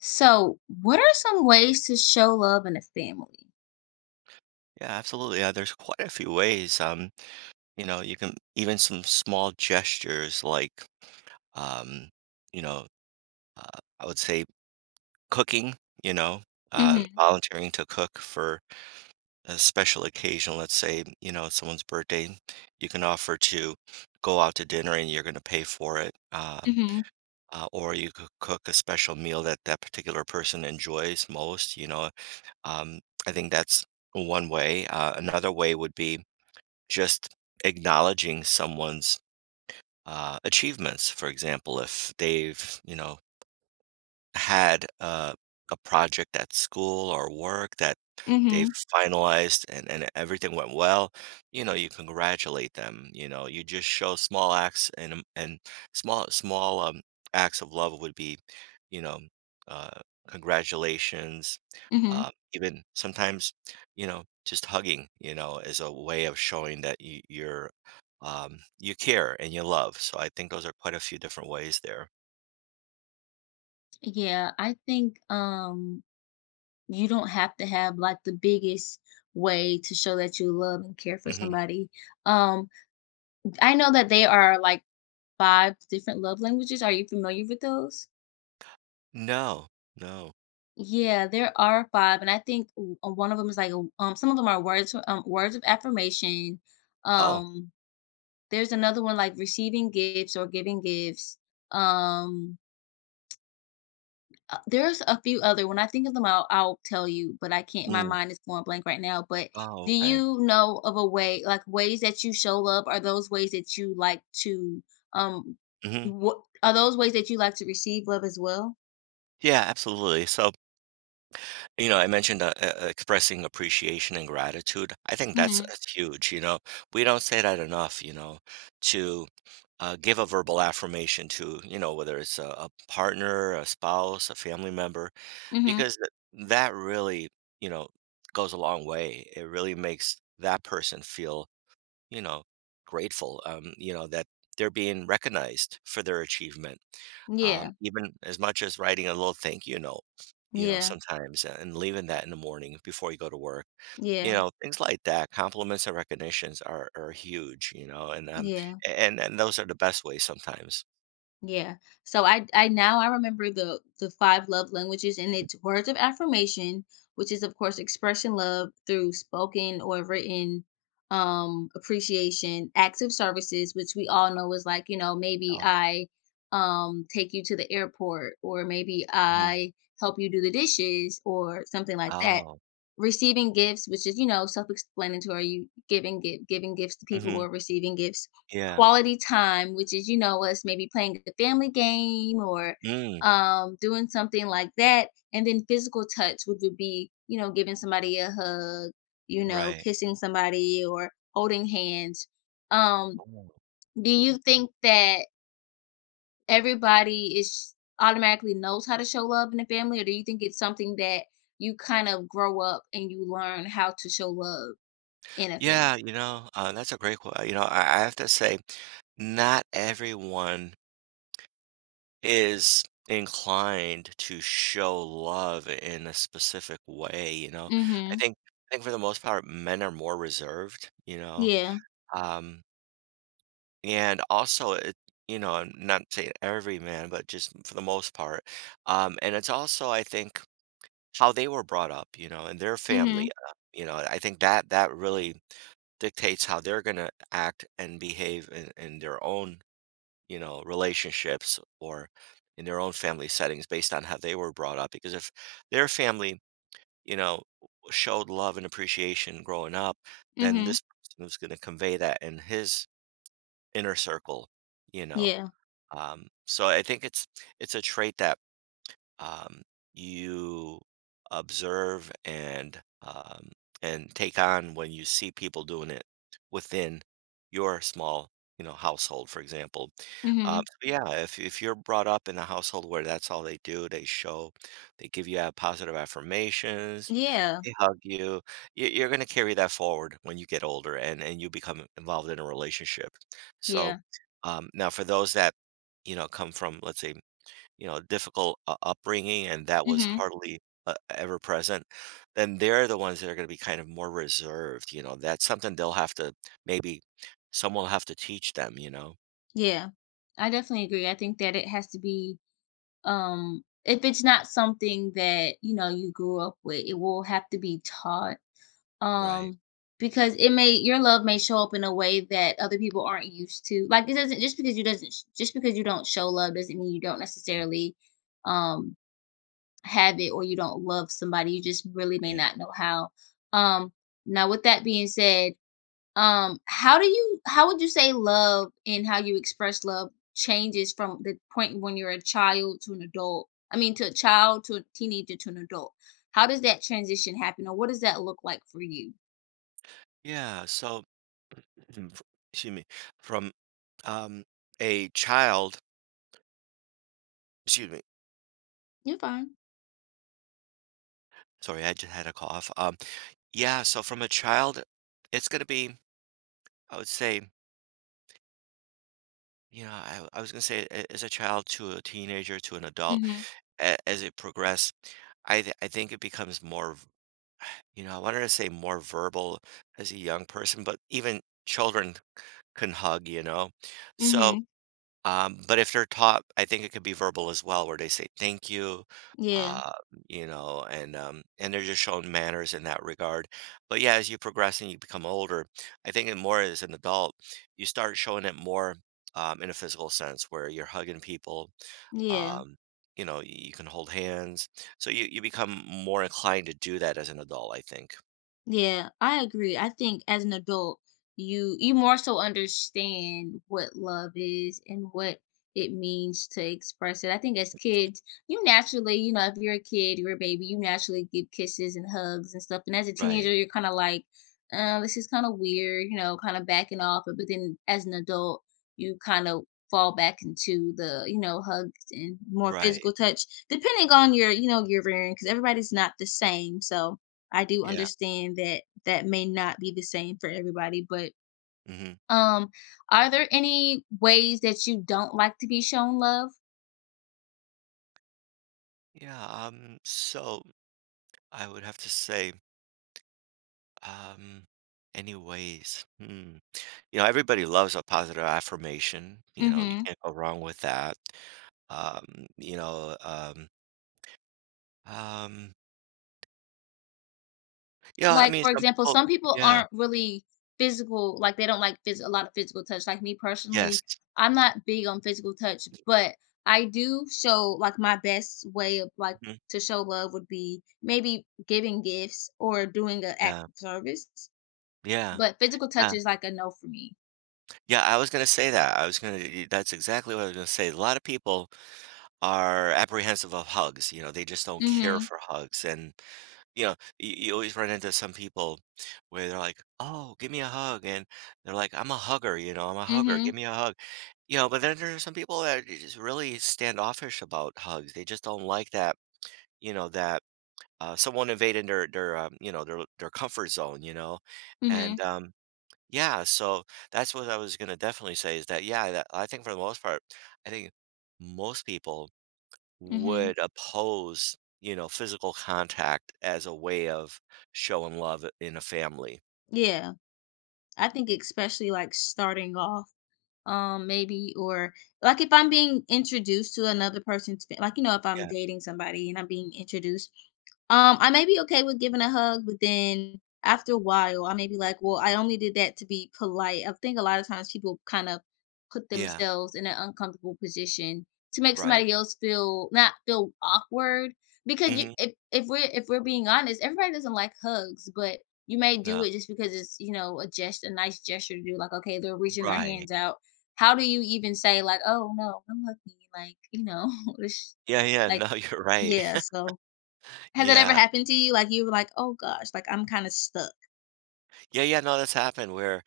So, what are some ways to show love in a family? Yeah, absolutely. There's quite a few ways. You can even some small gestures like, um, you know, I would say cooking, you know, volunteering to cook for a special occasion. Let's say, you know, someone's birthday, you can offer to go out to dinner and you're going to pay for it. Mhm. Or you could cook a special meal that particular person enjoys most, you know. Um, I think that's one way. Another way would be just acknowledging someone's achievements. For example, if they've, you know, had a project at school or work that they've Mhm. finalized and everything went well, you know, you congratulate them, you know, you just show small acts and small acts of love would be, you know, uh, congratulations, Mhm. even sometimes, you know, just hugging, you know, is a way of showing that you're you care and you love, so I think those are quite a few different ways there. Yeah, I think you don't have to have like the biggest way to show that you love and care for Mhm. somebody. Um I know that they are like 5 different love languages. Are you familiar with those? No, no. Yeah, there are five, and I think one of them is like some of them are words of affirmation. Oh, Um, there's another one like receiving gifts or giving gifts. Um, there's a few other when I think of them, I'll tell you, but I can't my mm. mind is going blank right now, but Oh, do okay. you know of a way like, ways that you show love? Are those ways that you like to, um Mhm. what are those ways that you like to receive love as well? Yeah, absolutely. So, you know, I mentioned, e e expressing appreciation and gratitude. I think that's Mhm, that's huge, you know? We don't say that enough, you know, to, give a verbal affirmation to, you know, whether it's a partner, a spouse, a family member, mhm. because th that really, you know, goes a long way. It really makes that person feel you know, grateful, you know, that they're being recognized for their achievement. Yeah, Even as much as writing a little thank you note, you know, yeah, sometimes and leaving that in the morning before you go to work. You yeah, know, things like that, compliments and recognitions are huge, you know, and um yeah. a- and and those are the best ways sometimes. Yeah. So I now I remember the 5 love languages and it's words of affirmation, which is of course expressing love through spoken or written appreciation, acts of services, which we all know is like, you know, maybe Oh. I take you to the airport or maybe Mhm. I help you do the dishes or something like that. Oh. Receiving gifts, which is, you know, self-explanatory, you giving giving gifts to people Hmm. or receiving gifts Yeah. quality time, which is, you know, us maybe playing a family game or Mm, doing something like that. And then physical touch, which would be, you know, giving somebody a hug, you know, right. kissing somebody or holding hands. Um, Oh. do you think that everybody is automatically knows how to show love in the family, or do you think it's something that you kind of grow up and you learn how to show love in a family? Yeah, you know, that's a great question. You know, I have to say, not everyone is inclined to show love in a specific way, you know? I Mm-hmm. think I think for the most part, men are more reserved, you know? Yeah. Um, and also it you know, I'm not saying every man, but just for the most part. And it's also I think how they were brought up, you know, and their Mm-hmm. family, you know, I think that really dictates how they're going to act and behave in their own you know relationships or in their own family settings based on how they were brought up because if their family you know showed love and appreciation growing up, then Mm-hmm. this person was going to convey that in his inner circle, you know. Yeah. So I think it's a trait that, um, you observe and, and take on when you see people doing it within your small, you know, household, for example. Um, Mm-hmm. so yeah, if you're brought up in a household where that's all they do, they show, they give you positive affirmations, Yeah, they hug you, you- you're going to carry that forward when you get older and you become involved in a relationship. So, yeah, now for those that, you know, come from, let's say, you know, difficult u upbringing and that was mhm, hardly, ever present, then they're the ones that are gonna be kind of more reserved, you know, that's something they'll have to maybe someone will have to teach them, you know? yeah. I definitely agree. I think that it has to be, if it's not something that you know you grew up with, it will have to be taught, Right, um, because it may your love may show up in a way that other people aren't used to. Like it doesn't just because you doesn't sh- just because you don't show love doesn't mean you don't necessarily, um, have it or you don't love somebody. You just really may right. not know how. Um, now with that being said, how do you how would you say love and how you express love changes from the point when you're a child to an adult? I mean, to a child, to a teenager, to an adult. How does that transition happen, or what does that look like for you? Yeah, so mm, f excuse me, from, um, a child, excuse me, You're fine. sorry, I just had a cough, yeah, so from a child, it's gonna be, I would say, you know, I was gonna say a as a child to a teenager to an adult, Mhm. As it progressed, I think it becomes more, you know, I wanted to say more verbal as a young person, but even children can hug, you know. So, Mhm. But if they're taught, I think it could be verbal as well, where they say thank you, Yeah. uh, you know, and, and they're just shown manners in that regard. But yeah, as you progress and you become older, I think it more as an adult, you start showing it more, in a physical sense, where you're hugging people, Yeah. um, you know, you can hold hands, so you become more inclined to do that as an adult, I think. Yeah, I agree. I think as an adult, you more so understand what love is and what it means to express it. I think as kids, you naturally, you know, if you're a kid, you're a baby, you naturally give kisses and hugs and stuff. And as a Right. teenager, you're kind of like, this is kind of weird, you know, kind of backing off. But then as an adult, you kind of fall back into the, you know, hugs and more Right. physical touch, depending on your, you know, your variant, because everybody's not the same. So I do Yeah. understand that that may not be the same for everybody, but Hmm. um are there any ways that you don't like to be shown love? Yeah. So I would have to say. Um, Anyways, hmm. You know, everybody loves a positive affirmation. You know, you hmm can't go wrong with that. Um, you know, um, um, yeah, I Like mean, for some example, people, some people yeah, aren't really physical, like they don't like a lot of physical touch. Like me yes, personally, I'm not big on physical touch, but I do show like my best way of like mhm, to show love would be maybe giving gifts or doing an act yeah, of service. yeah, But physical touch yeah, is like a no for me. yeah. I was gonna say that. I was gonna. Y- That's exactly what I was gonna say. A lot of people are apprehensive of hugs. You know, they just don't care Mm-hmm. for hugs, and you know, you always run into some people where they're like, "Oh, give me a hug," and they're like, "I'm a hugger," you know, "I'm a hugger, Mm-hmm. give me a hug," you know. But then there are some people that are just really standoffish about hugs. They just don't like that, you know, that someone invaded their you know their comfort zone, you know, and Mm-hmm. Yeah. So that's what I was gonna definitely say is that yeah, that, I think for the most part, I think most people Mhm. would oppose, you know, physical contact as a way of showing love in a family. Yeah. I think especially, like, starting off, maybe, or like if I'm being introduced to another person's like you know, if I'm Yeah. dating somebody and I'm being introduced, I may be okay with giving a hug, but then after a while, I may be like, well, I only did that to be polite. I think a lot of times people kind of put Yeah. themselves in an uncomfortable position to make Right. somebody else feel not feel awkward because you Hmm. if we're if we're being honest everybody doesn't like hugs but you may do No. it just because it's you know a gesture a nice gesture to do like okay they're reaching their Right. hands out how do you even say like, "Oh, no, I'm lucky," like, you know, it's Yeah. Yeah. No, like you're right. yeah, so has that ever yeah. happened to you? Like, you were like, "Oh gosh, like, I'm kinda stuck." Yeah. Yeah. No, that's happened where,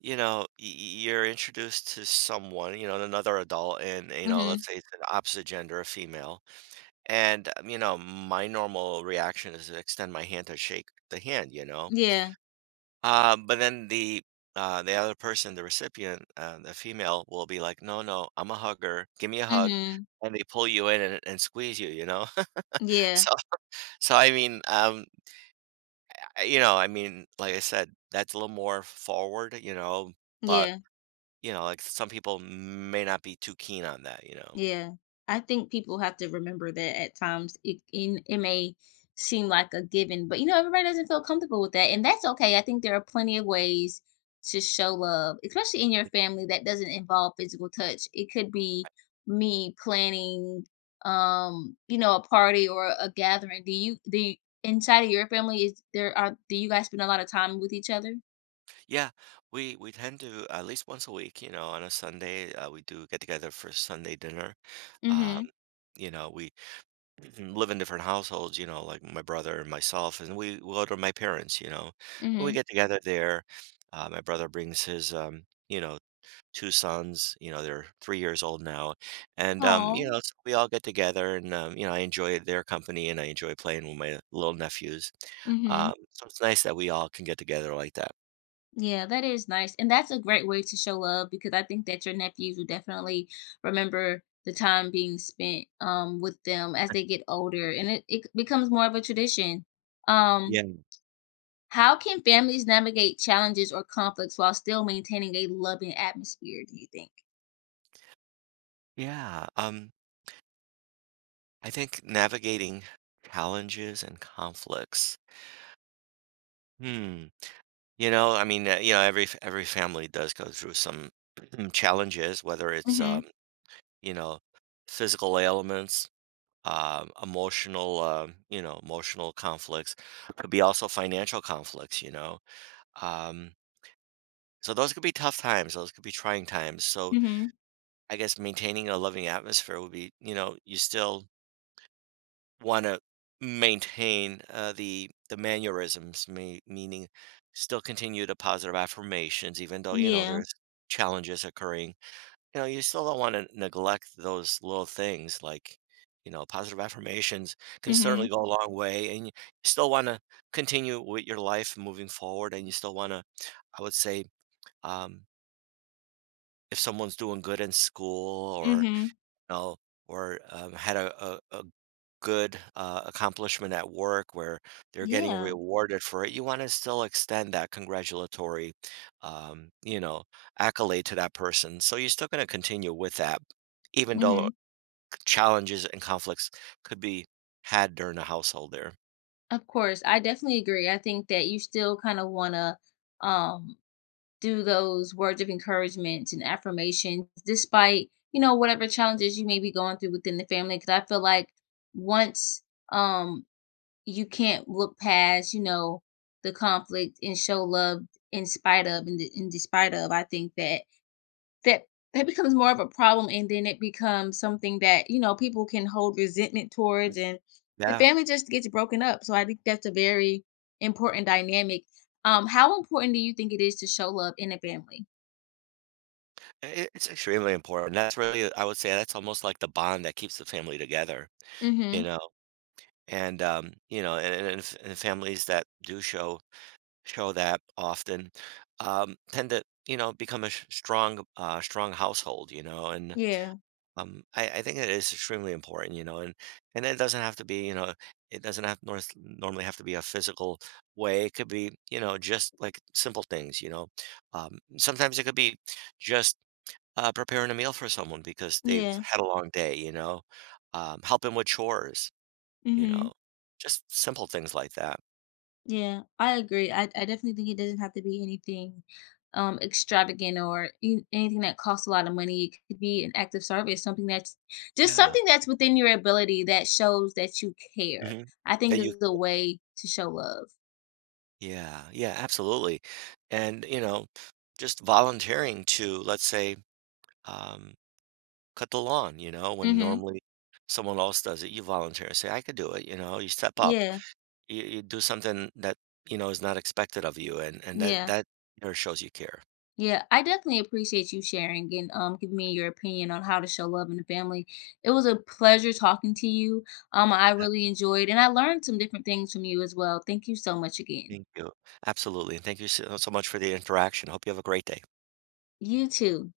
you know, you're introduced to someone, you know, another adult, and, you know, Mhm. let's say it's an opposite gender, a female. And, you know, my normal reaction is to extend my hand to shake the hand, you know? Yeah. Uh, but then the other person, the recipient, the female, will be like, "No, no, I'm a hugger. Give me a hug," Mhm. and they pull you in and squeeze you. You know, Yeah. so so I mean, you know, I mean, like I said, that's a little more forward. You know, but Yeah. you know, like some people may not be too keen on that. You know, Yeah, I think people have to remember that at times it may seem like a given, but you know everybody doesn't feel comfortable with that, and that's okay. I think there are plenty of ways to show love, especially in your family that doesn't involve physical touch. It could be me planning, you know, a party or a gathering. Do you, inside of your family is there are do you guys spend a lot of time with each other? yeah, we tend to at least once a week, you know, on a Sunday, we do get together for Sunday dinner. Um, Mhm. you know, we mhm, live in different households, you know, like my brother and myself, and we go to my parents, you know, and we Mhm. get together there. My brother brings his, you know, two sons, you know, they're 3 years old now, and you Oh. know, so we all get together, and you know, I enjoy their company, and I enjoy playing with my little nephews. Mhm. So it's nice that we all can get together like that. Yeah, that is nice, and that's a great way to show love because I think that your nephews will definitely remember the time being spent, with them as they get older, and it becomes more of a tradition. Um, how can families navigate challenges or conflicts while still maintaining a loving atmosphere, do you think? Yeah, I think navigating challenges and conflicts. Hmm. You know, I mean, you know, every family does go through some challenges, whether it's Mhm. you know, physical ailments, emotional, you know, emotional conflicts. Could be also financial conflicts. You know, um, so those could be tough times. Those could be trying times. So Mhm. I guess maintaining a loving atmosphere would be, you know, you still wanna maintain, the mannerisms, meaning still continue the positive affirmations even though, you know, Yeah. there's challenges occurring. You know, you still don't wanna neglect those little things like, you know, positive affirmations can Mhm. certainly go a long way, and you still wanna continue with your life moving forward, and you still wanna, I would say, um, if someone's doing good in school or Mhm. know, or had a, good accomplishment at work where they're getting Yeah. rewarded for it, you want to still extend that congratulatory, you know, accolade to that person. So you're still going to continue with that, even though Mhm. challenges and conflicts could be had during the household there. Of course, I definitely agree. I think that you still kind of want to um do those words of encouragement and affirmations despite, you know, whatever challenges you may be going through within the family. Cause I feel like once um you can't look past, you know, the conflict and show love in spite of and in despite of, I think that that that becomes more of a problem and then it becomes something that, you know, people can hold resentment towards and the Yeah, family just gets broken up. So I think that's a very important dynamic. How important do you think it is to show love in a family? i- it's extremely important. That's really, I would say, that's almost like the bond that keeps the family together, you Mhm. know. And you know, and families that do show that often, tend to you know become strong strong household, you know, and Yeah. I think it is extremely important, you know, and it doesn't have to be, you know, it doesn't have north normally have to be a physical way, it could be, you know, just like simple things, you know, sometimes it could be just preparing a meal for someone because they've Yeah. had a long day, you know, helping with chores, you know, Mhm. just simple things like that. Yeah. I agree. I definitely think it doesn't have to be anything extravagant or anything that costs a lot of money. It could be an act of service, something that's just Yeah. something that's within your ability that shows that you care. Hmm. I that think you is a way to show love. Yeah, yeah, absolutely. And, you know, just volunteering to, let's say, um, cut the lawn, you know, when Mhm. normally someone else does it, you volunteer, say, I could do it, you know, you step up, Yeah. You do something that, you know, is not expected of you. And, that, Yeah. that there shows you care. Yeah, I definitely appreciate you sharing and giving me your opinion on how to show love in the family. It was a pleasure talking to you. I Yeah, really enjoyed and I learned some different things from you as well. Thank you so much again. thank you. Absolutely. And thank you so, so much for the interaction. Hope you have a great day. You too.